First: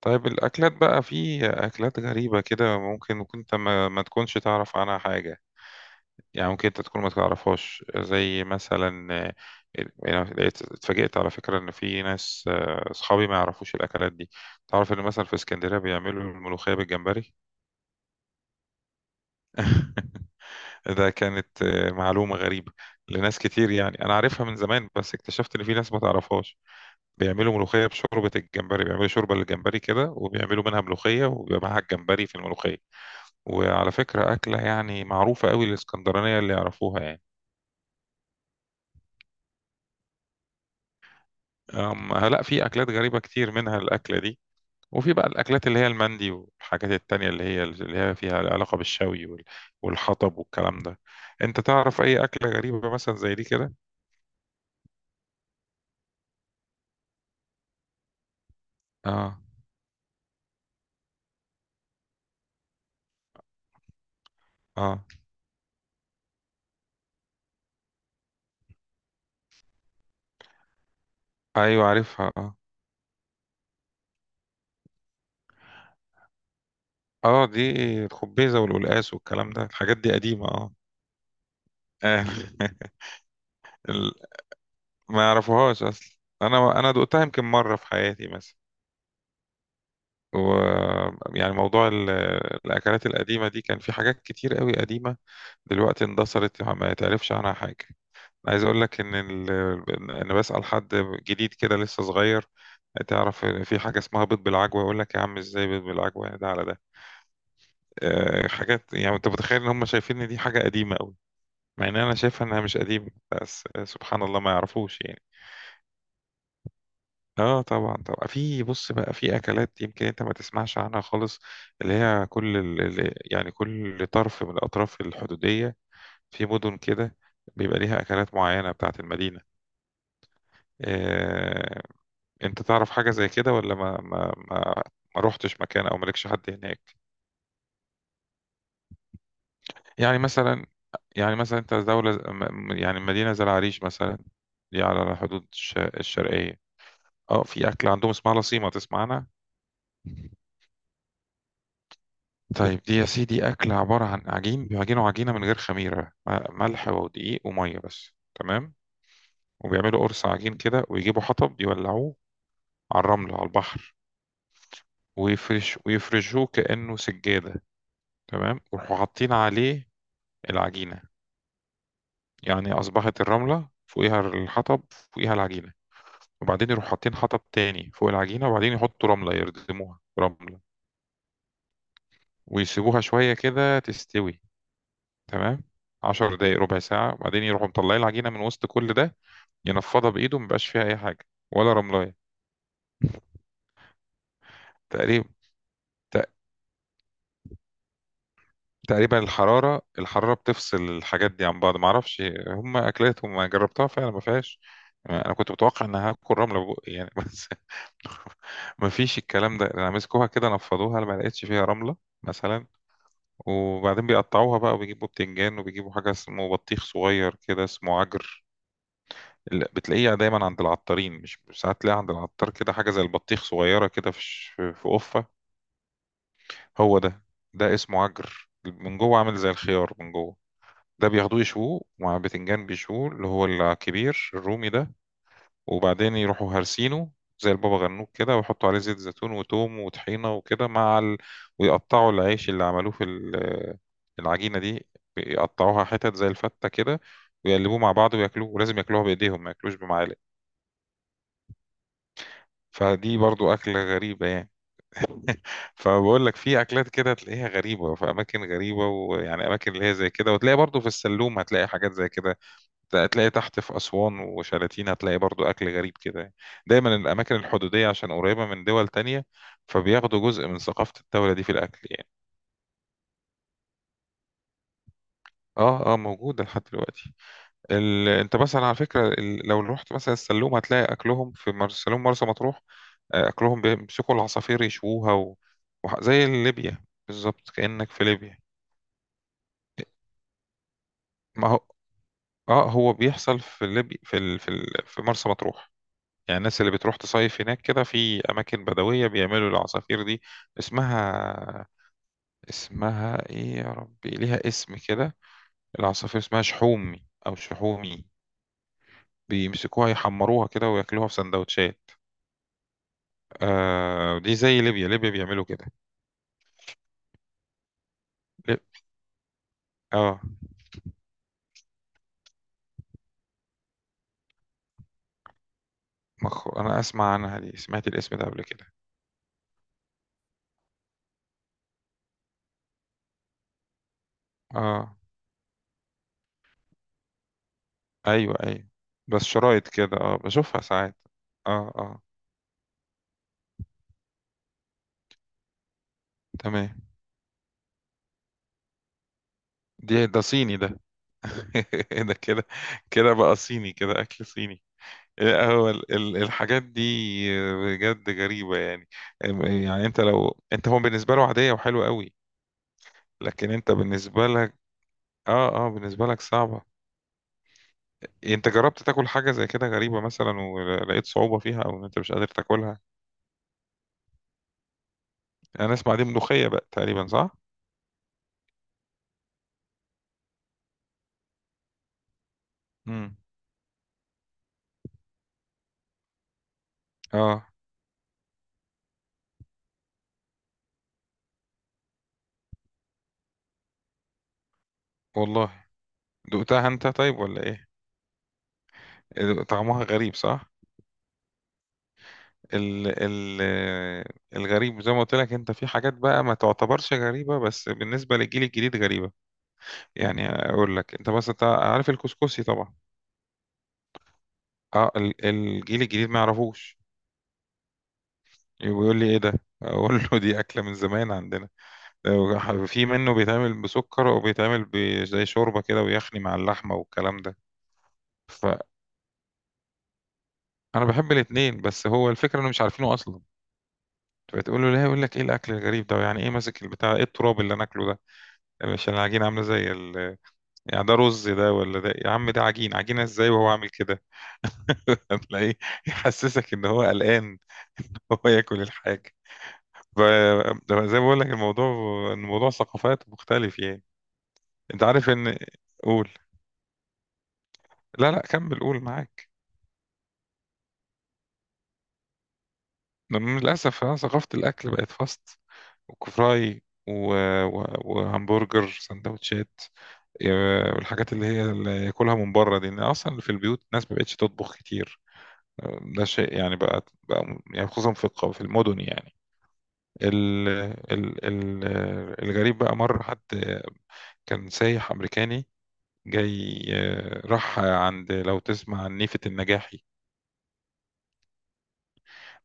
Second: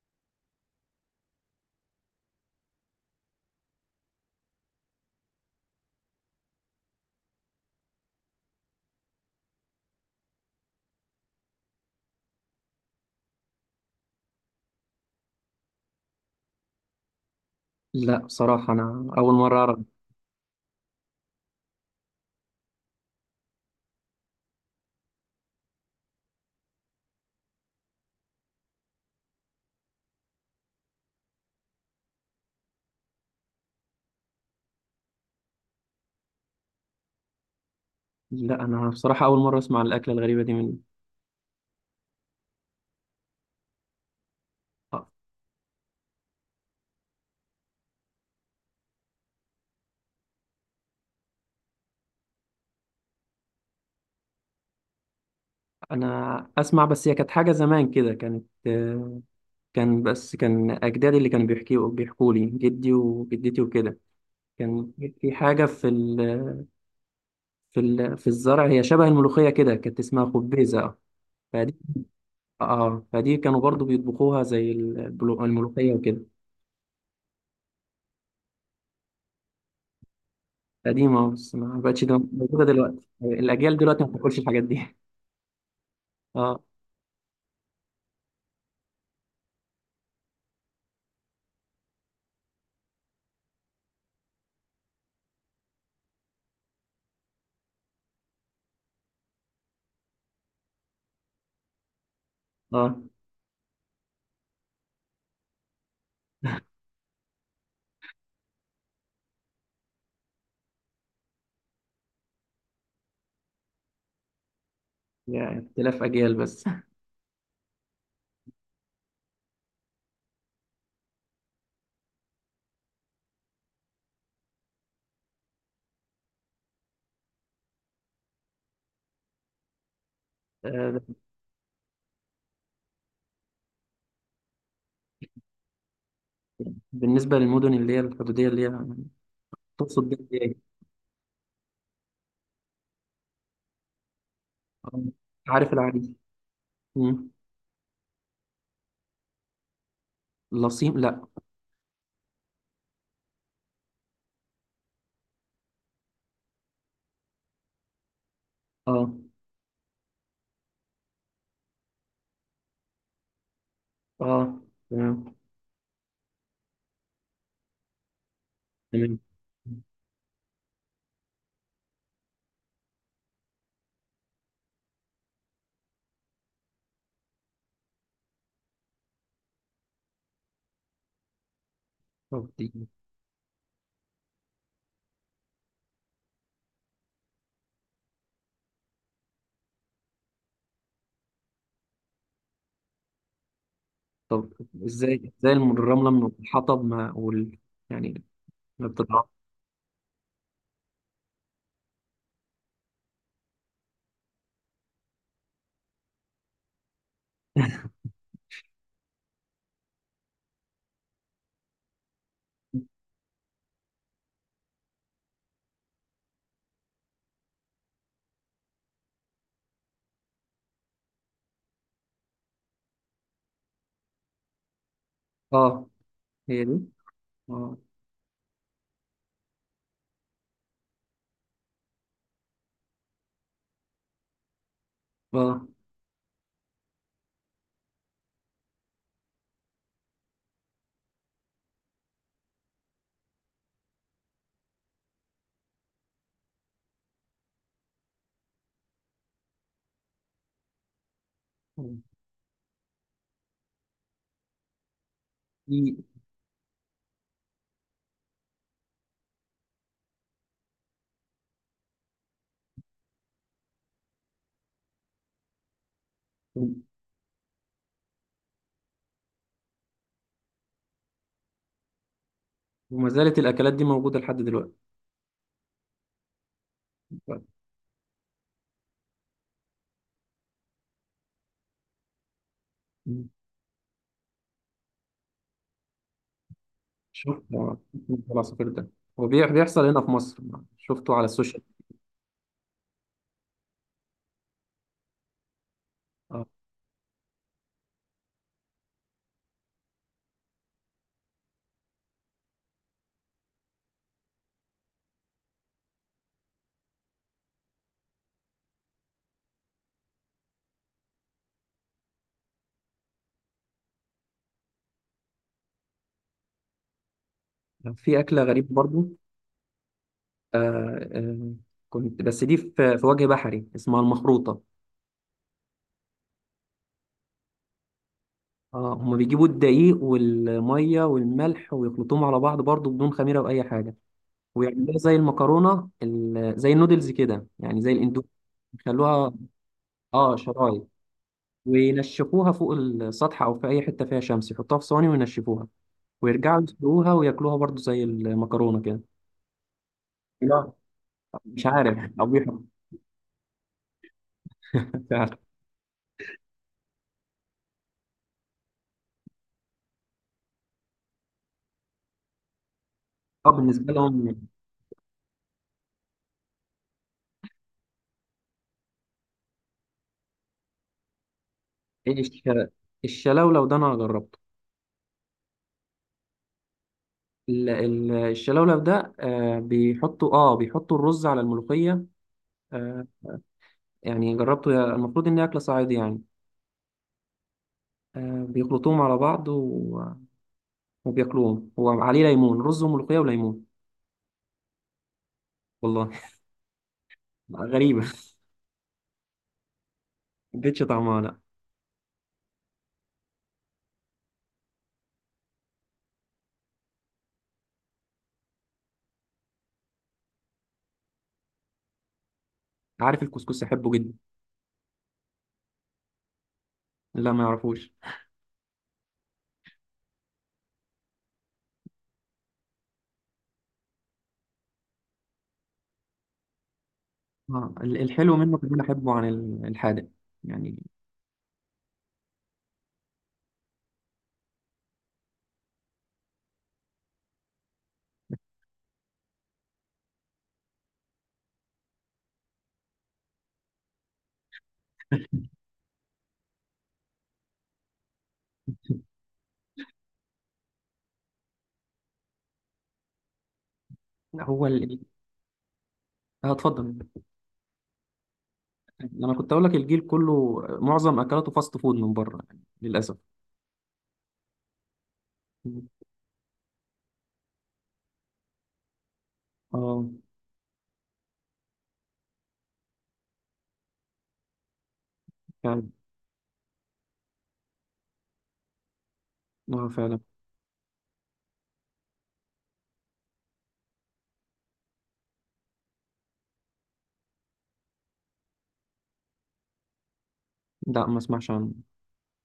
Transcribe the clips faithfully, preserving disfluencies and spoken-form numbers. طيب الأكلات بقى في أكلات غريبة كده ممكن كنت ما, ما تكونش تعرف عنها حاجة. يعني ممكن أنت تكون ما تعرفهاش زي مثلا آه، يعني لقيت اتفاجئت على فكرة إن في ناس آه، أصحابي ما يعرفوش الأكلات دي. تعرف إن مثلا في اسكندرية بيعملوا الملوخية بالجمبري. لا، بصراحة أنا أول مرة أعرف. ده كانت آه، معلومة غريبة لناس كتير، يعني أنا عارفها من زمان بس اكتشفت إن في ناس ما تعرفهاش. بيعملوا ملوخية بشوربة الجمبري، بيعملوا شوربة للجمبري كده وبيعملوا منها ملوخية وبيبقى معاها الجمبري في الملوخية. وعلى فكرة أكلة يعني معروفة قوي، الإسكندرانية اللي يعرفوها يعني. لا، أنا بصراحة أول مرة أسمع عن الأكلة الغريبة دي من أم لا، في أكلات غريبة كتير منها الأكلة دي. آه، وفي بقى الأكلات اللي هي المندي والحاجات التانية اللي هي اللي هي فيها علاقة بالشوي وال- والحطب والكلام ده. أنت تعرف أي أكلة غريبة مثلا زي دي كده؟ أنا أسمع. بس هي كانت حاجة زمان كده كانت آه، آه. كان بس كان أجدادي اللي كانوا بيحكيوا بيحكوا لي، جدي وجدتي وكده. كان آه. في حاجة في ال... في ال... في الزرع، هي شبه الملوخية كده، كانت اسمها خبيزة. فدي، أيوة عارفها، آه. آه فدي كانوا برضو بيطبخوها زي البلو- الملوخية وكده. آه دي الخبيزة والقلقاس والكلام ده، الحاجات دي قديمة آه. قديمة بس ما بقتش ده- آه. موجودة دلوقتي، الأجيال دلوقتي ما ال- بتاكلش الحاجات دي. ما يعرفوهاش أصلا. آه أنا أنا دقتها يمكن مرة في حياتي مثلا. ويعني موضوع ال- الأكلات القديمة دي، كان في حاجات كتير قوي قديمة دلوقتي اندثرت، يعني ما يتعرفش عنها حاجة. أنا عايز أقول لك إن ال... أنا بسأل حد جديد كده لسه صغير، آه. تعرف في حاجة اسمها بيض بالعجوة، يقول لك يا عم إزاي بيض بالعجوة، يعني ده على ده. أه، حاجات يعني أنت متخيل إن هم شايفين إن دي حاجة قديمة قوي، مع إن أنا شايفها إنها مش قديمة، بس سبحان الله ما يعرفوش يعني. يعني اختلاف أجيال بس. اه، طبعا طبعا. في بص بقى في اكلات يمكن انت ما تسمعش عنها خالص، اللي هي كل ال... ال- يعني كل طرف من الاطراف الحدوديه، في مدن كده بيبقى ليها اكلات معينه بتاعه المدينه. آه، آه... انت تعرف حاجه زي كده ولا ما ما ما, ما روحتش مكان او مالكش حد هناك؟ بالنسبة للمدن اللي هي الحدودية، اللي هي تقصد يعني بيها إيه؟ مثلا، يعني مثلا انت دوله ز- م- يعني مدينه زي العريش مثلا، دي آه، على حدود عارف الش... العريش. الشرقيه. مم. اه، في اكل عندهم اسمها لصيمه، تسمع عنها؟ لصيم؟ لا. طيب دي يا سيدي أكلة عبارة عن عجين، بيعجنوا عجينة من غير خميرة، م- ملح ودقيق ومية بس، تمام. اه وبيعملوا قرص عجين كده ويجيبوا حطب يولعوه على الرمل على البحر، اه. تمام. ويفرش ويفرشوه كأنه سجادة، تمام، ويروحوا تمام. حاطين عليه العجينة. يعني أصبحت الرملة فوقيها الحطب فوقيها العجينة، وبعدين يروحوا حاطين حطب تاني فوق العجينة، وبعدين يحطوا رملة يردموها رملة طب دي. ويسيبوها شوية كده تستوي، تمام. عشر دقايق ربع ساعة، وبعدين يروحوا مطلعين العجينة من وسط كل ده، ينفضها بايده مبقاش فيها اي حاجه ولا رملايه طب ازاي؟ تقريبا. ازاي الم- الرملة تق- من الحطب ما وال، يعني ما تقريبا بتتعرف؟ الحراره الحراره بتفصل الحاجات دي عن بعض، معرفش. هم اكلاتهم ما جربتها فعلا، ما فيهاش. انا كنت متوقع ان هاكل رمله بقى يعني، بس ما فيش الكلام ده، انا مسكوها كده نفضوها ما لقيتش فيها رمله مثلا. وبعدين بيقطعوها بقى وبيجيبوا بتنجان، وبيجيبوا حاجه اسمه بطيخ صغير كده اسمه عجر. ال- بتلاقيه دايما عند العطارين، مش ساعات تلاقيها عند العطار كده، حاجه زي البطيخ صغيره كده في ش- في قفه. اه هي دي. هو ده. ده اه اسمه عجر، من جوه عامل زي الخيار من جوه. ده بياخدوه يشووه مع بتنجان بيشووه، اللي هو الكبير الرومي ده. اه. وبعدين يروحوا هرسينه زي البابا غنوج كده، ويحطوا عليه زيت زيتون وتوم وطحينة وكده مع ال... ويقطعوا العيش اللي عملوه في ال- العجينة دي، يقطعوها حتت زي الفتة كده، ويقلبوه مع بعض وياكلوه، ولازم ياكلوها بإيديهم ما ياكلوش بمعالق. فدي برضو أكلة غريبة يعني. دي فبقول لك في اكلات كده تلاقيها غريبه في اماكن غريبه، ويعني اماكن اللي هي زي كده، وتلاقي برضو في السلوم هتلاقي حاجات زي كده. هتلاقي تحت في اسوان وشلاتين هتلاقي برضو اكل غريب كده يعني. دايما الاماكن الحدوديه عشان قريبه من دول تانية، فبياخدوا جزء من ثقافه الدوله دي في الاكل يعني. وما زالت الأكلات دي موجودة لحد دلوقتي؟ اه اه، موجوده لحد دلوقتي. ال... انت مثلا على فكره، ال... لو رحت مثلا السلوم هتلاقي اكلهم في مر... سلوم مرسى مطروح. آه، مم. اكلهم بيمسكوا العصافير يشووها و... وح- زي ليبيا شوف بالظبط، آه، كانك في ليبيا. العصافير ده هو بيح- بيحصل هنا في مصر، شفته على ما السوشيال. اه هو بيحصل في ليبي في ال... في ال... في مرسى مطروح، يعني آه. الناس اللي بتروح تصيف هناك كده في اماكن بدويه بيعملوا العصافير دي. اسمها، اسمها ايه يا ربي، ليها اسم كده. العصافير اسمها شحومي او شحومي، بيمسكوها يحمروها كده وياكلوها في سندوتشات. آه دي زي ليبيا، ليبيا بيعملوا كده. في أكلة ليب... غريبة برضو. اه. آه آه، كنت بس دي في في وجه بحري اسمها المخروطة. مخ... انا اسمع عنها دي، سمعت الاسم ده قبل كده. اه، هما بيجيبوا الدقيق والمية والملح ويخلطوهم على بعض برضو بدون خميرة أو أي حاجة، اه، ويعملوها زي المكرونة ال- زي النودلز كده، يعني زي الاندومي. ايوه ايوه. بس يخلوها شرايط كده، اه اه بشوفها شرايط، ساعات. اه اه. وينشفوها فوق السطح أو في أي حتة فيها شمس، يحطوها في صواني وينشفوها، ويرجعوا تمام. يسلقوها وياكلوها برضو زي المكرونة كده. دي ده صيني لا، ده. مش عارف ده كده، أبيهم. كده بقى صيني، كده أكل صيني. مش عارف. إيه هو ال- ال- الحاجات دي بجد غريبة يعني. أم- يعني انت لو، انت هو بالنسبة له عادية وحلوة قوي، اه، لكن انت بالنسبة بالنسبة لهم. لك، اه اه بالنسبة لك صعبة. انت جربت تاكل حاجة زي كده غريبة مثلا، ولقيت صعوبة فيها او ان انت مش إيه قادر الش- تاكلها؟ الشلولو ده أنا جربته. انا اسمع دي ملوخية بقى تقريبا، صح؟ ال- ال- الشلولب ده آه، بيحطوا اه بيحطوا الرز على الملوخية. آه، امم. يعني جربته، يا- المفروض ان هي اكلة صعيدي يعني. اه. آه، بيخلطوهم على بعض و- وبياكلوهم، وعليه ليمون، رز وملوخية وليمون. والله؟ والله. دقتها انت طيب ولا ايه؟ غريبة. إيه، طعمها غريب صح؟ ما اديتش طعمها لا. ال ال الغريب زي ما قلت لك انت، في حاجات بقى ما تعتبرش غريبة بس بالنسبة للجيل الجديد غريبة. يعني اقول لك انت بس، انت عارف الكسكسي طبعا. عارف الكسكس، احبه جدا. اه، ال- الجيل الجديد ما يعرفوش، لا، ما يعرفوش. يقول لي ايه ده، اقول له دي اكلة من زمان عندنا. في منه بيتعمل بسكر وبيتعمل ب- زي شوربة كده ويخني مع اللحمة والكلام ده. اه، ال- الحلو منه فانا كمان احبه عن ال- الحادق يعني. بحب الاتنين، بس هو الفكرة انه مش عارفينه اصلا. فتقول له، لا يقول لك ايه الاكل الغريب ده، يعني ايه ماسك البتاع، ايه التراب اللي انا اكله ده، مش العجينة عاملة زي ال، يعني ده رز ده ولا ده، يا عم ده عجين، عجينة ازاي وهو عامل كده؟ تلاقيه يحسسك ان هو قلقان ان هو ياكل الحاجة. ف- زي ما بقول لك الموضوع، الموضوع ثقافات مختلف يعني. هو انت ال... عارف ان، قول. اه، اتفضل. لا لا، كمل قول معاك. انا كنت اقول لك الجيل كله معظم اكلاته فاست فود من بره، يعني للاسف. من للاسف أنا ثقافة الاكل بقت فاست، وكفراي و... و... وهمبرجر سندوتشات، اه، آه، والحاجات اللي هي اللي ياكلها من بره دي، ان اصلا في البيوت الناس ما بقتش تطبخ كتير. فعلا. ده شيء يعني بقى بقى يعني، خصوصا في الق- في المدن يعني. اه، فعلا. ال ال ال الغريب بقى، مرة حد كان سايح أمريكاني جاي آه، راح عند، لو تسمع عن نيفة النجاحي. لا، ما اسمعش عنه.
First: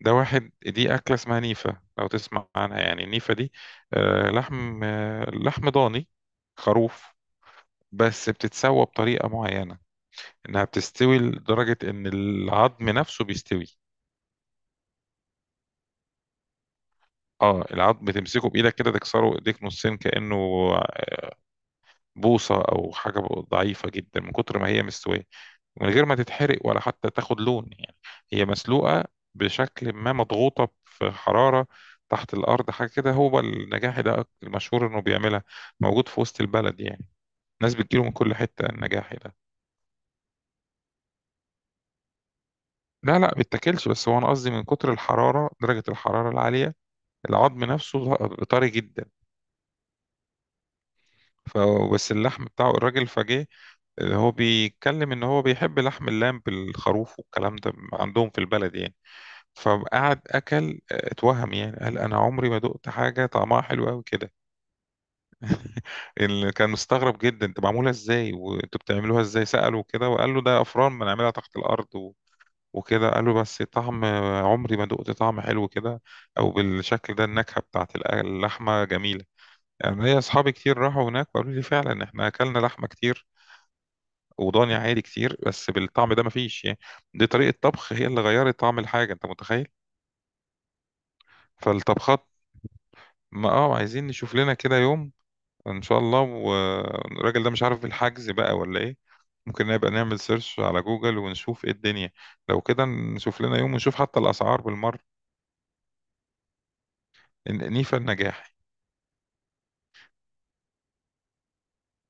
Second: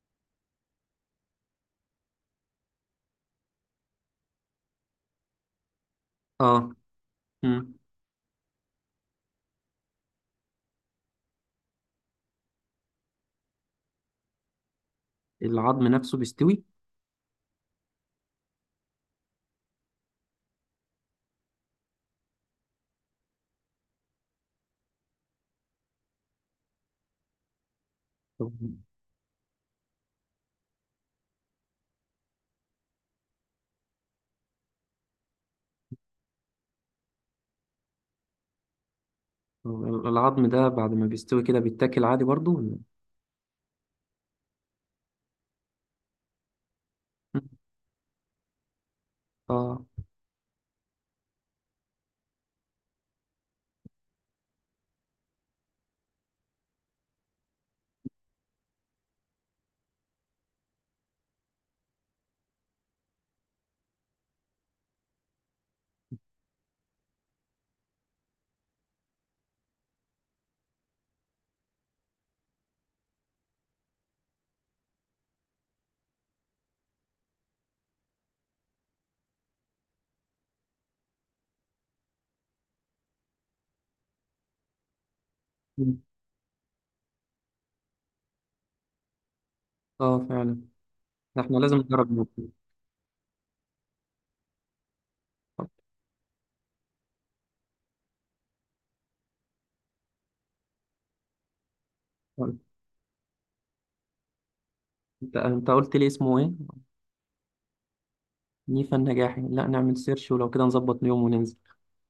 ده واحد، دي أكلة اسمها نيفة لو تسمع عنها، يعني النيفة دي آه، لحم، آه، لحم ضاني اه. خروف، مم. بس بتتسوى بطريقة معينة إنها بتستوي لدرجة إن العظم نفسه بيستوي. العظم نفسه بيستوي؟ اه العظم بتمسكه بايدك كده تكسره ايديك نصين، كانه بوصة أو حاجة ضعيفة جدا من كتر ما هي مستوية، من غير ما تتحرق ولا حتى تاخد لون يعني. هي طب. مسلوقة بشكل ما، مضغوطة في حرارة تحت الأرض حاجة كده. هو النجاحي ده المشهور إنه بيعملها، موجود في وسط البلد يعني، الناس بتجيله من كل حتة، النجاحي ده. طب العظم ده بعد ما بيستوي كده بيتاكل عادي برضو ولا؟ لا لا بيتاكلش، بس هو أنا قصدي من كتر الحرارة، درجة الحرارة العالية، مم. العظم نفسه طري جدا. اه. فبس اللحم بتاعه، الراجل فجاه اللي هو بيتكلم ان هو بيحب لحم اللام بالخروف والكلام ده عندهم في البلد يعني، فقعد اكل آه، اتوهم يعني، قال انا عمري ما دقت حاجه طعمها حلو قوي كده. اللي كان مستغرب جدا انت معموله ازاي وانتوا بتعملوها ازاي ساله كده، وقال له ده افران بنعملها تحت الارض و... وكده، قال له بس طعم آه، عمري ما دقت طعم حلو كده او بالشكل ده، النكهه بتاعت اللحمه جميله يعني. ليا اصحابي كتير راحوا هناك وقالوا لي فعلا احنا اكلنا لحمه كتير وضاني عادي كتير بس مم. بالطعم ده مفيش يعني. دي طريقة طبخ هي اللي غيرت طعم الحاجة، انت متخيل. اه فعلا. ده احنا لازم نجرب نعمل. فالطبخات، ما اه عايزين نشوف لنا كده يوم، طب. ان شاء الله. والراجل ده مش عارف الحجز بقى ولا ايه، ممكن نبقى نعمل سيرش على جوجل ونشوف ايه الدنيا. طب. لو كده نشوف لنا يوم، ونشوف حتى الاسعار بالمرة. انت انت قلت لي اسمه ايه؟ إن- نيفا النجاحي. نيفا النجاحي. لا نعمل سيرش، ولو كده نظبط يوم وننزل.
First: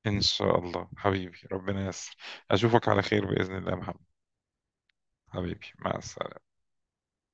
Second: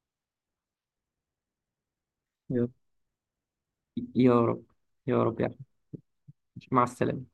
ان شاء الله حبيبي، ربنا ييسر. يلا. اشوفك على خير باذن الله يا محمد. يا رب. يا رب يا احمد. حبيبي، مع السلامة. مع السلامة